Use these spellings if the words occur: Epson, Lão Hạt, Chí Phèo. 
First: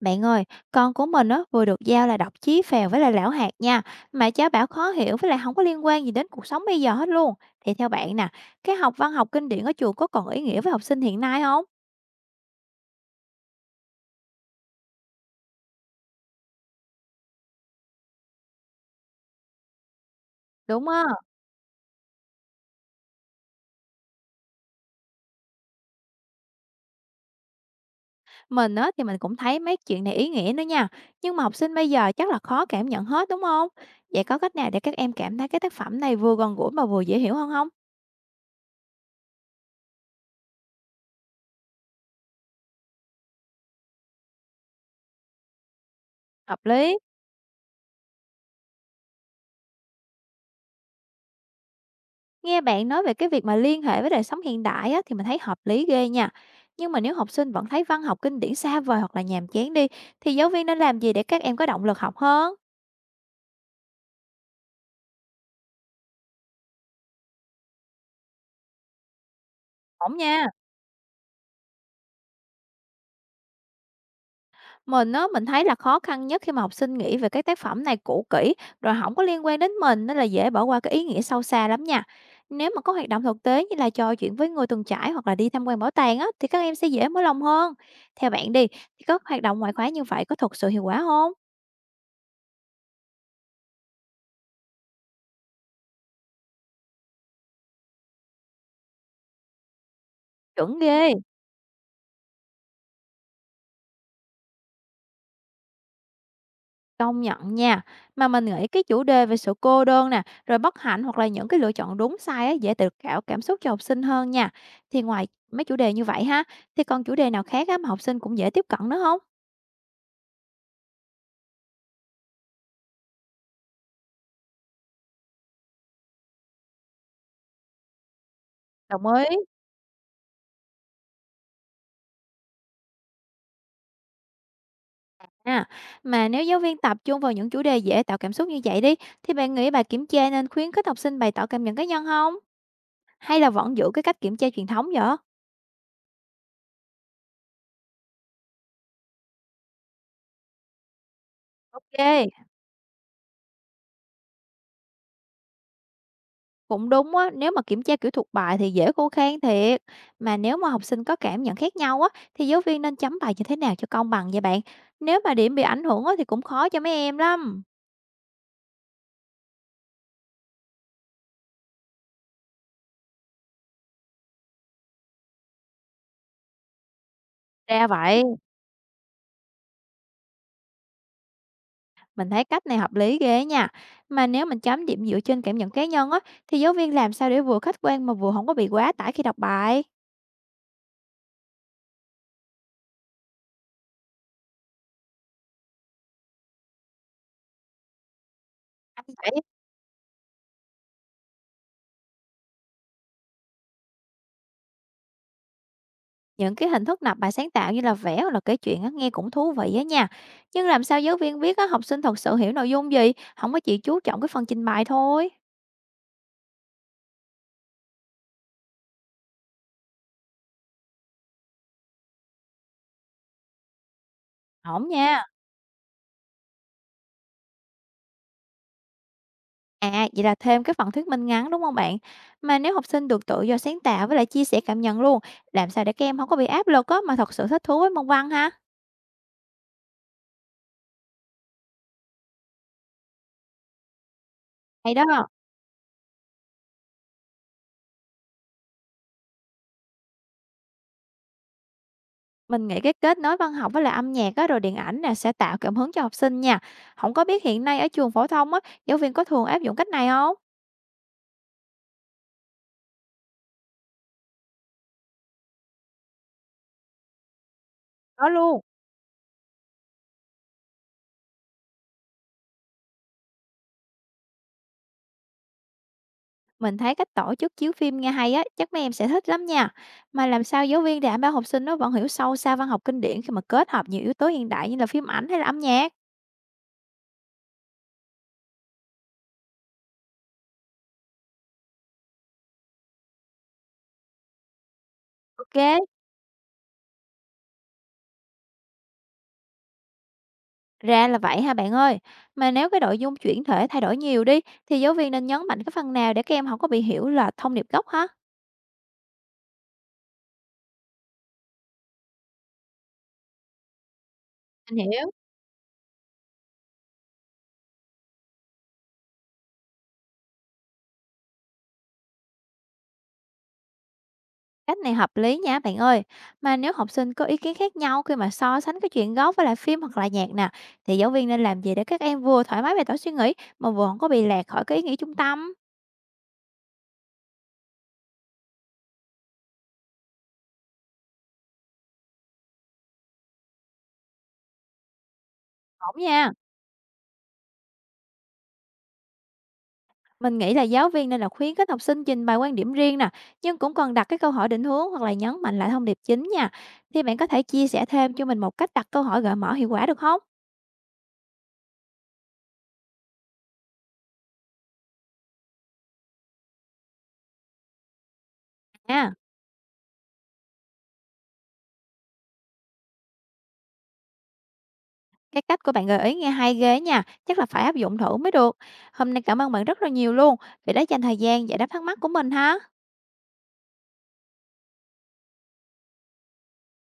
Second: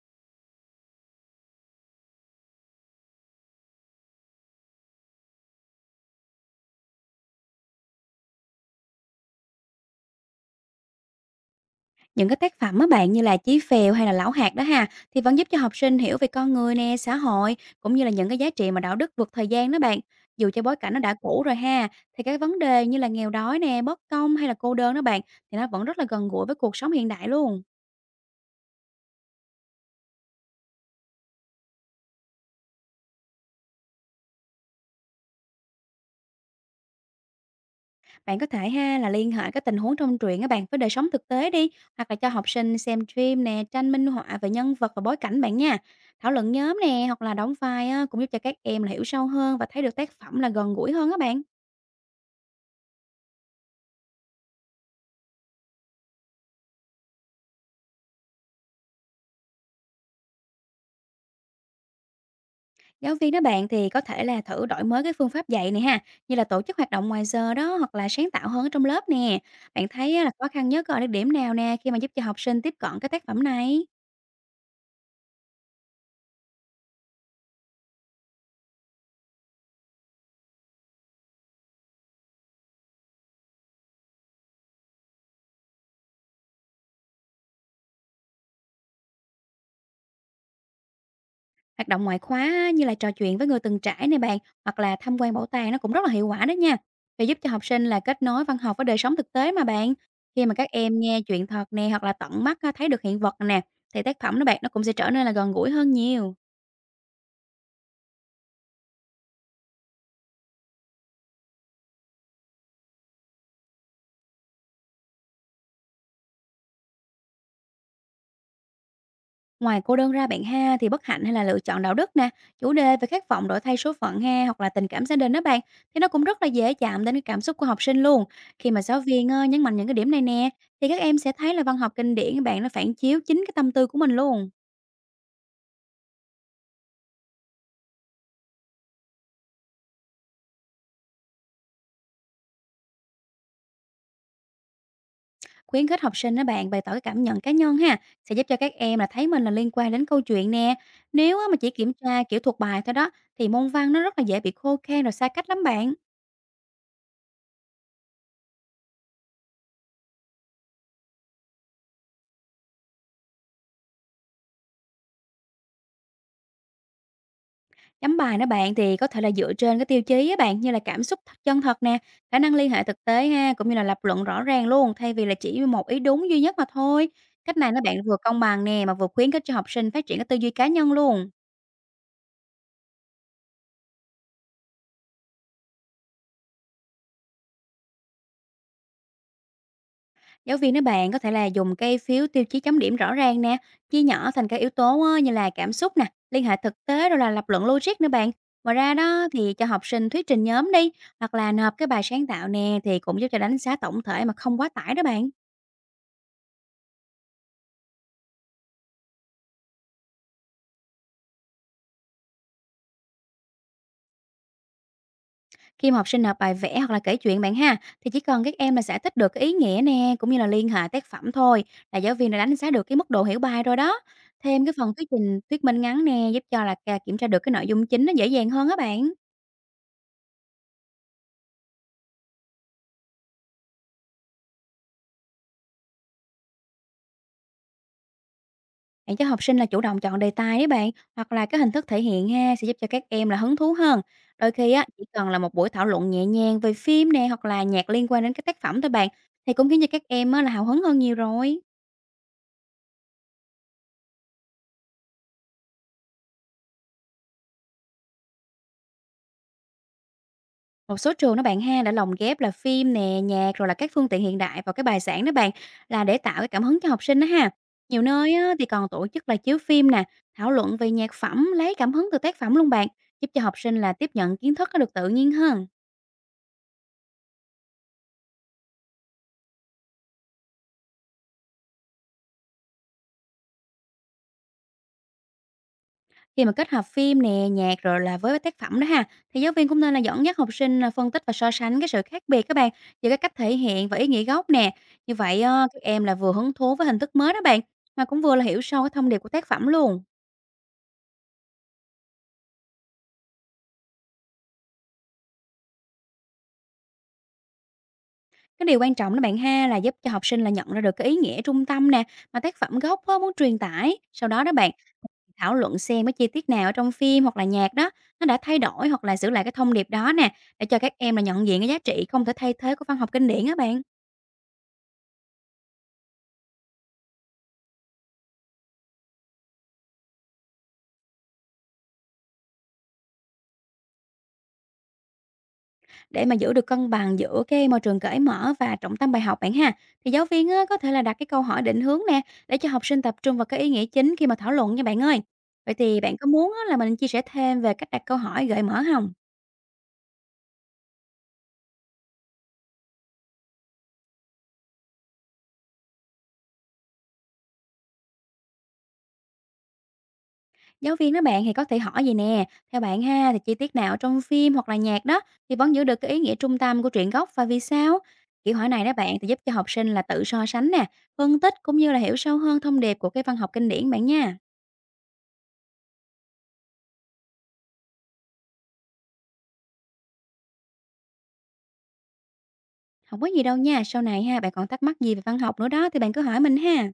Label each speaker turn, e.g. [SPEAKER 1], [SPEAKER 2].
[SPEAKER 1] Bạn ơi, con của mình á vừa được giao là đọc Chí Phèo với lại Lão Hạt nha, mà cháu bảo khó hiểu với lại không có liên quan gì đến cuộc sống bây giờ hết luôn. Thì theo bạn nè, cái học văn học kinh điển ở trường có còn ý nghĩa với học sinh hiện nay không?
[SPEAKER 2] Những cái tác phẩm á bạn, như là Chí Phèo hay là Lão Hạt đó ha, thì vẫn giúp cho học sinh hiểu về con người nè, xã hội, cũng như là những cái giá trị mà đạo đức vượt thời gian đó bạn. Dù cho bối
[SPEAKER 1] Đúng
[SPEAKER 2] cảnh nó
[SPEAKER 1] á,
[SPEAKER 2] đã cũ rồi ha, thì cái vấn đề như là nghèo đói nè, bất công hay là cô đơn đó bạn, thì nó vẫn rất là gần gũi với cuộc sống hiện đại luôn.
[SPEAKER 1] mình á thì mình cũng thấy mấy chuyện này ý nghĩa nữa nha, nhưng mà học sinh bây giờ chắc là khó cảm nhận hết đúng không? Vậy có cách nào để các em cảm thấy cái tác phẩm này vừa gần gũi mà vừa dễ hiểu hơn không?
[SPEAKER 2] Bạn có thể ha là liên hệ các tình huống trong truyện các bạn với đời sống thực tế đi, hoặc là cho học sinh xem phim nè, tranh minh họa về nhân vật và bối cảnh bạn nha. Thảo luận
[SPEAKER 1] Hợp
[SPEAKER 2] nhóm
[SPEAKER 1] lý.
[SPEAKER 2] nè, hoặc là đóng vai á, cũng giúp cho các em là hiểu sâu hơn và thấy được tác phẩm là gần gũi hơn các bạn.
[SPEAKER 1] Nghe bạn nói về cái việc mà liên hệ với đời sống hiện đại á, thì mình thấy hợp lý ghê nha. Nhưng mà nếu học sinh vẫn thấy văn học kinh điển xa vời hoặc là nhàm chán đi, thì giáo viên nên làm gì để các em có động lực học hơn?
[SPEAKER 2] Giáo viên đó bạn thì có thể là thử đổi mới cái phương pháp dạy này ha, như là tổ chức hoạt động ngoài giờ đó, hoặc là sáng tạo hơn ở trong lớp nè. Bạn thấy
[SPEAKER 1] Không
[SPEAKER 2] á, là
[SPEAKER 1] nha.
[SPEAKER 2] khó khăn nhất ở cái điểm nào nè khi mà giúp cho học sinh tiếp cận cái tác phẩm này?
[SPEAKER 1] Mình á, mình thấy là khó khăn nhất khi mà học sinh nghĩ về cái tác phẩm này cũ kỹ, rồi không có liên quan đến mình, nên là dễ bỏ qua cái ý nghĩa sâu xa lắm nha. Nếu mà có hoạt động thực tế như là trò chuyện với người từng trải hoặc là đi tham quan bảo tàng á, thì các em sẽ dễ mở lòng hơn. Theo bạn đi, thì các hoạt động ngoại khóa như vậy có thực sự hiệu quả không?
[SPEAKER 2] Hoạt động ngoại khóa á, như là trò chuyện với người từng trải này bạn, hoặc là tham quan bảo tàng, nó cũng rất là hiệu quả đó nha. Để giúp cho học sinh là kết nối văn học với đời sống thực tế mà bạn. Khi mà các
[SPEAKER 1] Chuẩn
[SPEAKER 2] em
[SPEAKER 1] ghê.
[SPEAKER 2] nghe chuyện thật nè, hoặc là tận mắt á, thấy được hiện vật nè, thì tác phẩm đó bạn, nó cũng sẽ trở nên là gần gũi hơn nhiều.
[SPEAKER 1] Công nhận nha. Mà mình nghĩ cái chủ đề về sự cô đơn nè, rồi bất hạnh hoặc là những cái lựa chọn đúng sai á, dễ tự khảo cảm xúc cho học sinh hơn nha. Thì ngoài mấy chủ đề như vậy ha, thì còn chủ đề nào khác á, mà học sinh cũng dễ tiếp cận nữa không?
[SPEAKER 2] Ngoài cô đơn ra bạn ha, thì bất hạnh hay là lựa chọn đạo đức nè, chủ đề về khát vọng đổi thay số phận ha, hoặc là tình cảm gia đình đó bạn, thì nó cũng rất là dễ chạm đến cái cảm xúc của học sinh luôn. Khi mà giáo
[SPEAKER 1] Đồng
[SPEAKER 2] viên
[SPEAKER 1] ý.
[SPEAKER 2] nhấn mạnh những cái điểm này nè, thì các em sẽ thấy là văn học kinh điển các bạn, nó phản chiếu chính cái tâm tư của mình luôn.
[SPEAKER 1] À, mà nếu giáo viên tập trung vào những chủ đề dễ tạo cảm xúc như vậy đi, thì bạn nghĩ bài kiểm tra nên khuyến khích học sinh bày tỏ cảm nhận cá nhân không? Hay là vẫn giữ cái cách kiểm tra truyền thống vậy?
[SPEAKER 2] Khuyến khích học sinh đó bạn bày tỏ cái cảm nhận cá nhân ha, sẽ giúp cho các em là thấy mình là liên quan đến câu chuyện nè. Nếu á, mà chỉ kiểm tra
[SPEAKER 1] Ok.
[SPEAKER 2] kiểu thuộc bài thôi đó, thì môn văn nó rất là dễ bị khô khan rồi xa cách lắm bạn.
[SPEAKER 1] Cũng đúng á, nếu mà kiểm tra kiểu thuộc bài thì dễ khô khan thiệt. Mà nếu mà học sinh có cảm nhận khác nhau á, thì giáo viên nên chấm bài như thế nào cho công bằng vậy bạn? Nếu mà điểm bị ảnh hưởng á, thì cũng khó cho mấy em lắm.
[SPEAKER 2] Chấm bài đó bạn thì có thể là dựa trên cái tiêu chí á bạn, như là cảm xúc thật chân thật nè, khả năng liên hệ thực tế ha, cũng như là lập luận rõ ràng luôn, thay vì là chỉ một ý đúng duy nhất mà thôi. Cách này nó
[SPEAKER 1] Ra
[SPEAKER 2] bạn vừa
[SPEAKER 1] vậy,
[SPEAKER 2] công bằng nè, mà vừa khuyến khích cho học sinh phát triển cái tư duy cá nhân luôn.
[SPEAKER 1] mình thấy cách này hợp lý ghê nha. Mà nếu mình chấm điểm dựa trên cảm nhận cá nhân á, thì giáo viên làm sao để vừa khách quan mà vừa không có bị quá tải khi đọc bài?
[SPEAKER 2] Giáo viên đó bạn có thể là dùng cái phiếu tiêu chí chấm điểm rõ ràng nè, chia nhỏ thành các yếu tố á, như là cảm xúc nè, liên hệ thực tế, rồi là lập luận logic nữa bạn. Ngoài ra
[SPEAKER 1] Anh
[SPEAKER 2] đó
[SPEAKER 1] phải
[SPEAKER 2] thì cho học sinh thuyết trình nhóm đi, hoặc là nộp cái bài sáng tạo nè, thì cũng giúp cho đánh giá tổng thể mà không quá tải đó bạn.
[SPEAKER 1] những cái hình thức nộp bài sáng tạo như là vẽ hoặc là kể chuyện á, nghe cũng thú vị á nha. Nhưng làm sao giáo viên biết á, học sinh thật sự hiểu nội dung gì, không có chỉ chú trọng cái phần trình bày thôi.
[SPEAKER 2] Khi mà học sinh nộp bài vẽ hoặc là kể chuyện bạn ha, thì chỉ cần các em là giải thích được cái ý nghĩa nè, cũng như là liên hệ tác phẩm thôi, là giáo viên đã đánh giá được cái mức độ hiểu bài rồi đó. Thêm cái
[SPEAKER 1] Ổn
[SPEAKER 2] phần thuyết
[SPEAKER 1] nha.
[SPEAKER 2] trình, thuyết minh ngắn nè, giúp cho là kiểm tra được cái nội dung chính nó dễ dàng hơn á bạn.
[SPEAKER 1] À, vậy là thêm cái phần thuyết minh ngắn, đúng không bạn? Mà nếu học sinh được tự do sáng tạo với lại chia sẻ cảm nhận luôn, làm sao để các em không có bị áp lực á, mà thật sự thích thú với môn văn ha?
[SPEAKER 2] Bạn cho học sinh là chủ động chọn đề tài đấy bạn, hoặc là cái hình thức thể hiện ha, sẽ giúp cho các em là hứng thú hơn. Đôi khi á,
[SPEAKER 1] Hay
[SPEAKER 2] chỉ
[SPEAKER 1] đó!
[SPEAKER 2] cần là một buổi thảo luận nhẹ nhàng về phim nè, hoặc là nhạc liên quan đến cái tác phẩm thôi bạn, thì cũng khiến cho các em á, là hào hứng hơn nhiều rồi.
[SPEAKER 1] Mình nghĩ cái kết nối văn học với lại âm nhạc á, rồi điện ảnh nè, sẽ tạo cảm hứng cho học sinh nha. Không có biết hiện nay ở trường phổ thông á, giáo viên có thường áp dụng cách này không?
[SPEAKER 2] Một số trường đó bạn ha đã lồng ghép là phim nè, nhạc, rồi là các phương tiện hiện đại vào cái bài giảng đó bạn, là để tạo cái cảm hứng cho học sinh đó ha. Nhiều
[SPEAKER 1] Có
[SPEAKER 2] nơi á,
[SPEAKER 1] luôn.
[SPEAKER 2] thì còn tổ chức là chiếu phim nè, thảo luận về nhạc phẩm, lấy cảm hứng từ tác phẩm luôn bạn, giúp cho học sinh là tiếp nhận kiến thức nó được tự nhiên hơn.
[SPEAKER 1] Mình thấy cách tổ chức chiếu phim nghe hay á, chắc mấy em sẽ thích lắm nha. Mà làm sao giáo viên đảm bảo học sinh nó vẫn hiểu sâu xa văn học kinh điển khi mà kết hợp nhiều yếu tố hiện đại như là phim ảnh hay là âm nhạc?
[SPEAKER 2] Khi mà kết hợp phim nè, nhạc, rồi là với tác phẩm đó ha, thì giáo viên cũng nên là dẫn dắt học sinh là phân tích và so sánh cái sự khác biệt các bạn, giữa cái cách thể hiện và ý nghĩa gốc nè. Như vậy á, các
[SPEAKER 1] Ok?
[SPEAKER 2] em là vừa hứng thú với hình thức mới đó bạn, mà cũng vừa là hiểu sâu cái thông điệp của tác phẩm luôn.
[SPEAKER 1] Ra là vậy ha bạn ơi. Mà nếu cái nội dung chuyển thể thay đổi nhiều đi, thì giáo viên nên nhấn mạnh cái phần nào để các em không có bị hiểu là thông điệp gốc hả?
[SPEAKER 2] Cái điều quan trọng đó bạn ha là giúp cho học sinh là nhận ra được cái ý nghĩa trung tâm nè, mà tác phẩm gốc á, muốn truyền tải. Sau đó đó bạn,
[SPEAKER 1] Anh hiểu.
[SPEAKER 2] thảo luận xem cái chi tiết nào ở trong phim hoặc là nhạc đó, nó đã thay đổi hoặc là giữ lại cái thông điệp đó nè, để cho các em là nhận diện cái giá trị không thể thay thế của văn học kinh điển á bạn.
[SPEAKER 1] Cách này hợp lý nha bạn ơi. Mà nếu học sinh có ý kiến khác nhau khi mà so sánh cái chuyện gốc với lại phim hoặc là nhạc nè, thì giáo viên nên làm gì để các em vừa thoải mái bày tỏ suy nghĩ mà vừa không có bị lạc khỏi cái ý nghĩ trung tâm?
[SPEAKER 2] Để mà giữ được cân bằng giữa cái môi trường cởi mở và trọng tâm bài học bạn ha, thì giáo viên á, có thể là đặt cái câu hỏi định hướng nè, để cho học sinh tập trung vào cái ý nghĩa chính khi mà thảo luận nha bạn ơi. Vậy
[SPEAKER 1] Ổn
[SPEAKER 2] thì bạn có
[SPEAKER 1] nha.
[SPEAKER 2] muốn á, là mình chia sẻ thêm về cách đặt câu hỏi gợi mở không?
[SPEAKER 1] Mình nghĩ là giáo viên nên là khuyến khích học sinh trình bày quan điểm riêng nè, nhưng cũng cần đặt cái câu hỏi định hướng hoặc là nhấn mạnh lại thông điệp chính nha. Thì bạn có thể chia sẻ thêm cho mình một cách đặt câu hỏi gợi mở hiệu quả được không?
[SPEAKER 2] Giáo viên đó bạn thì có thể hỏi gì nè, theo bạn ha thì chi tiết nào trong phim hoặc là nhạc đó, thì vẫn giữ được cái ý nghĩa trung tâm của truyện gốc và vì sao? Kiểu hỏi này đó
[SPEAKER 1] À,
[SPEAKER 2] bạn thì giúp cho học sinh là tự so sánh nè, phân tích cũng như là hiểu sâu hơn thông điệp của cái văn học kinh điển bạn nha.
[SPEAKER 1] cái cách của bạn gợi ý nghe hay ghê nha, chắc là phải áp dụng thử mới được. Hôm nay cảm ơn bạn rất là nhiều luôn vì đã dành thời gian giải đáp thắc mắc của mình ha.
[SPEAKER 2] Không có gì đâu nha, sau này ha bạn còn thắc mắc gì về văn học nữa đó, thì bạn cứ hỏi mình ha.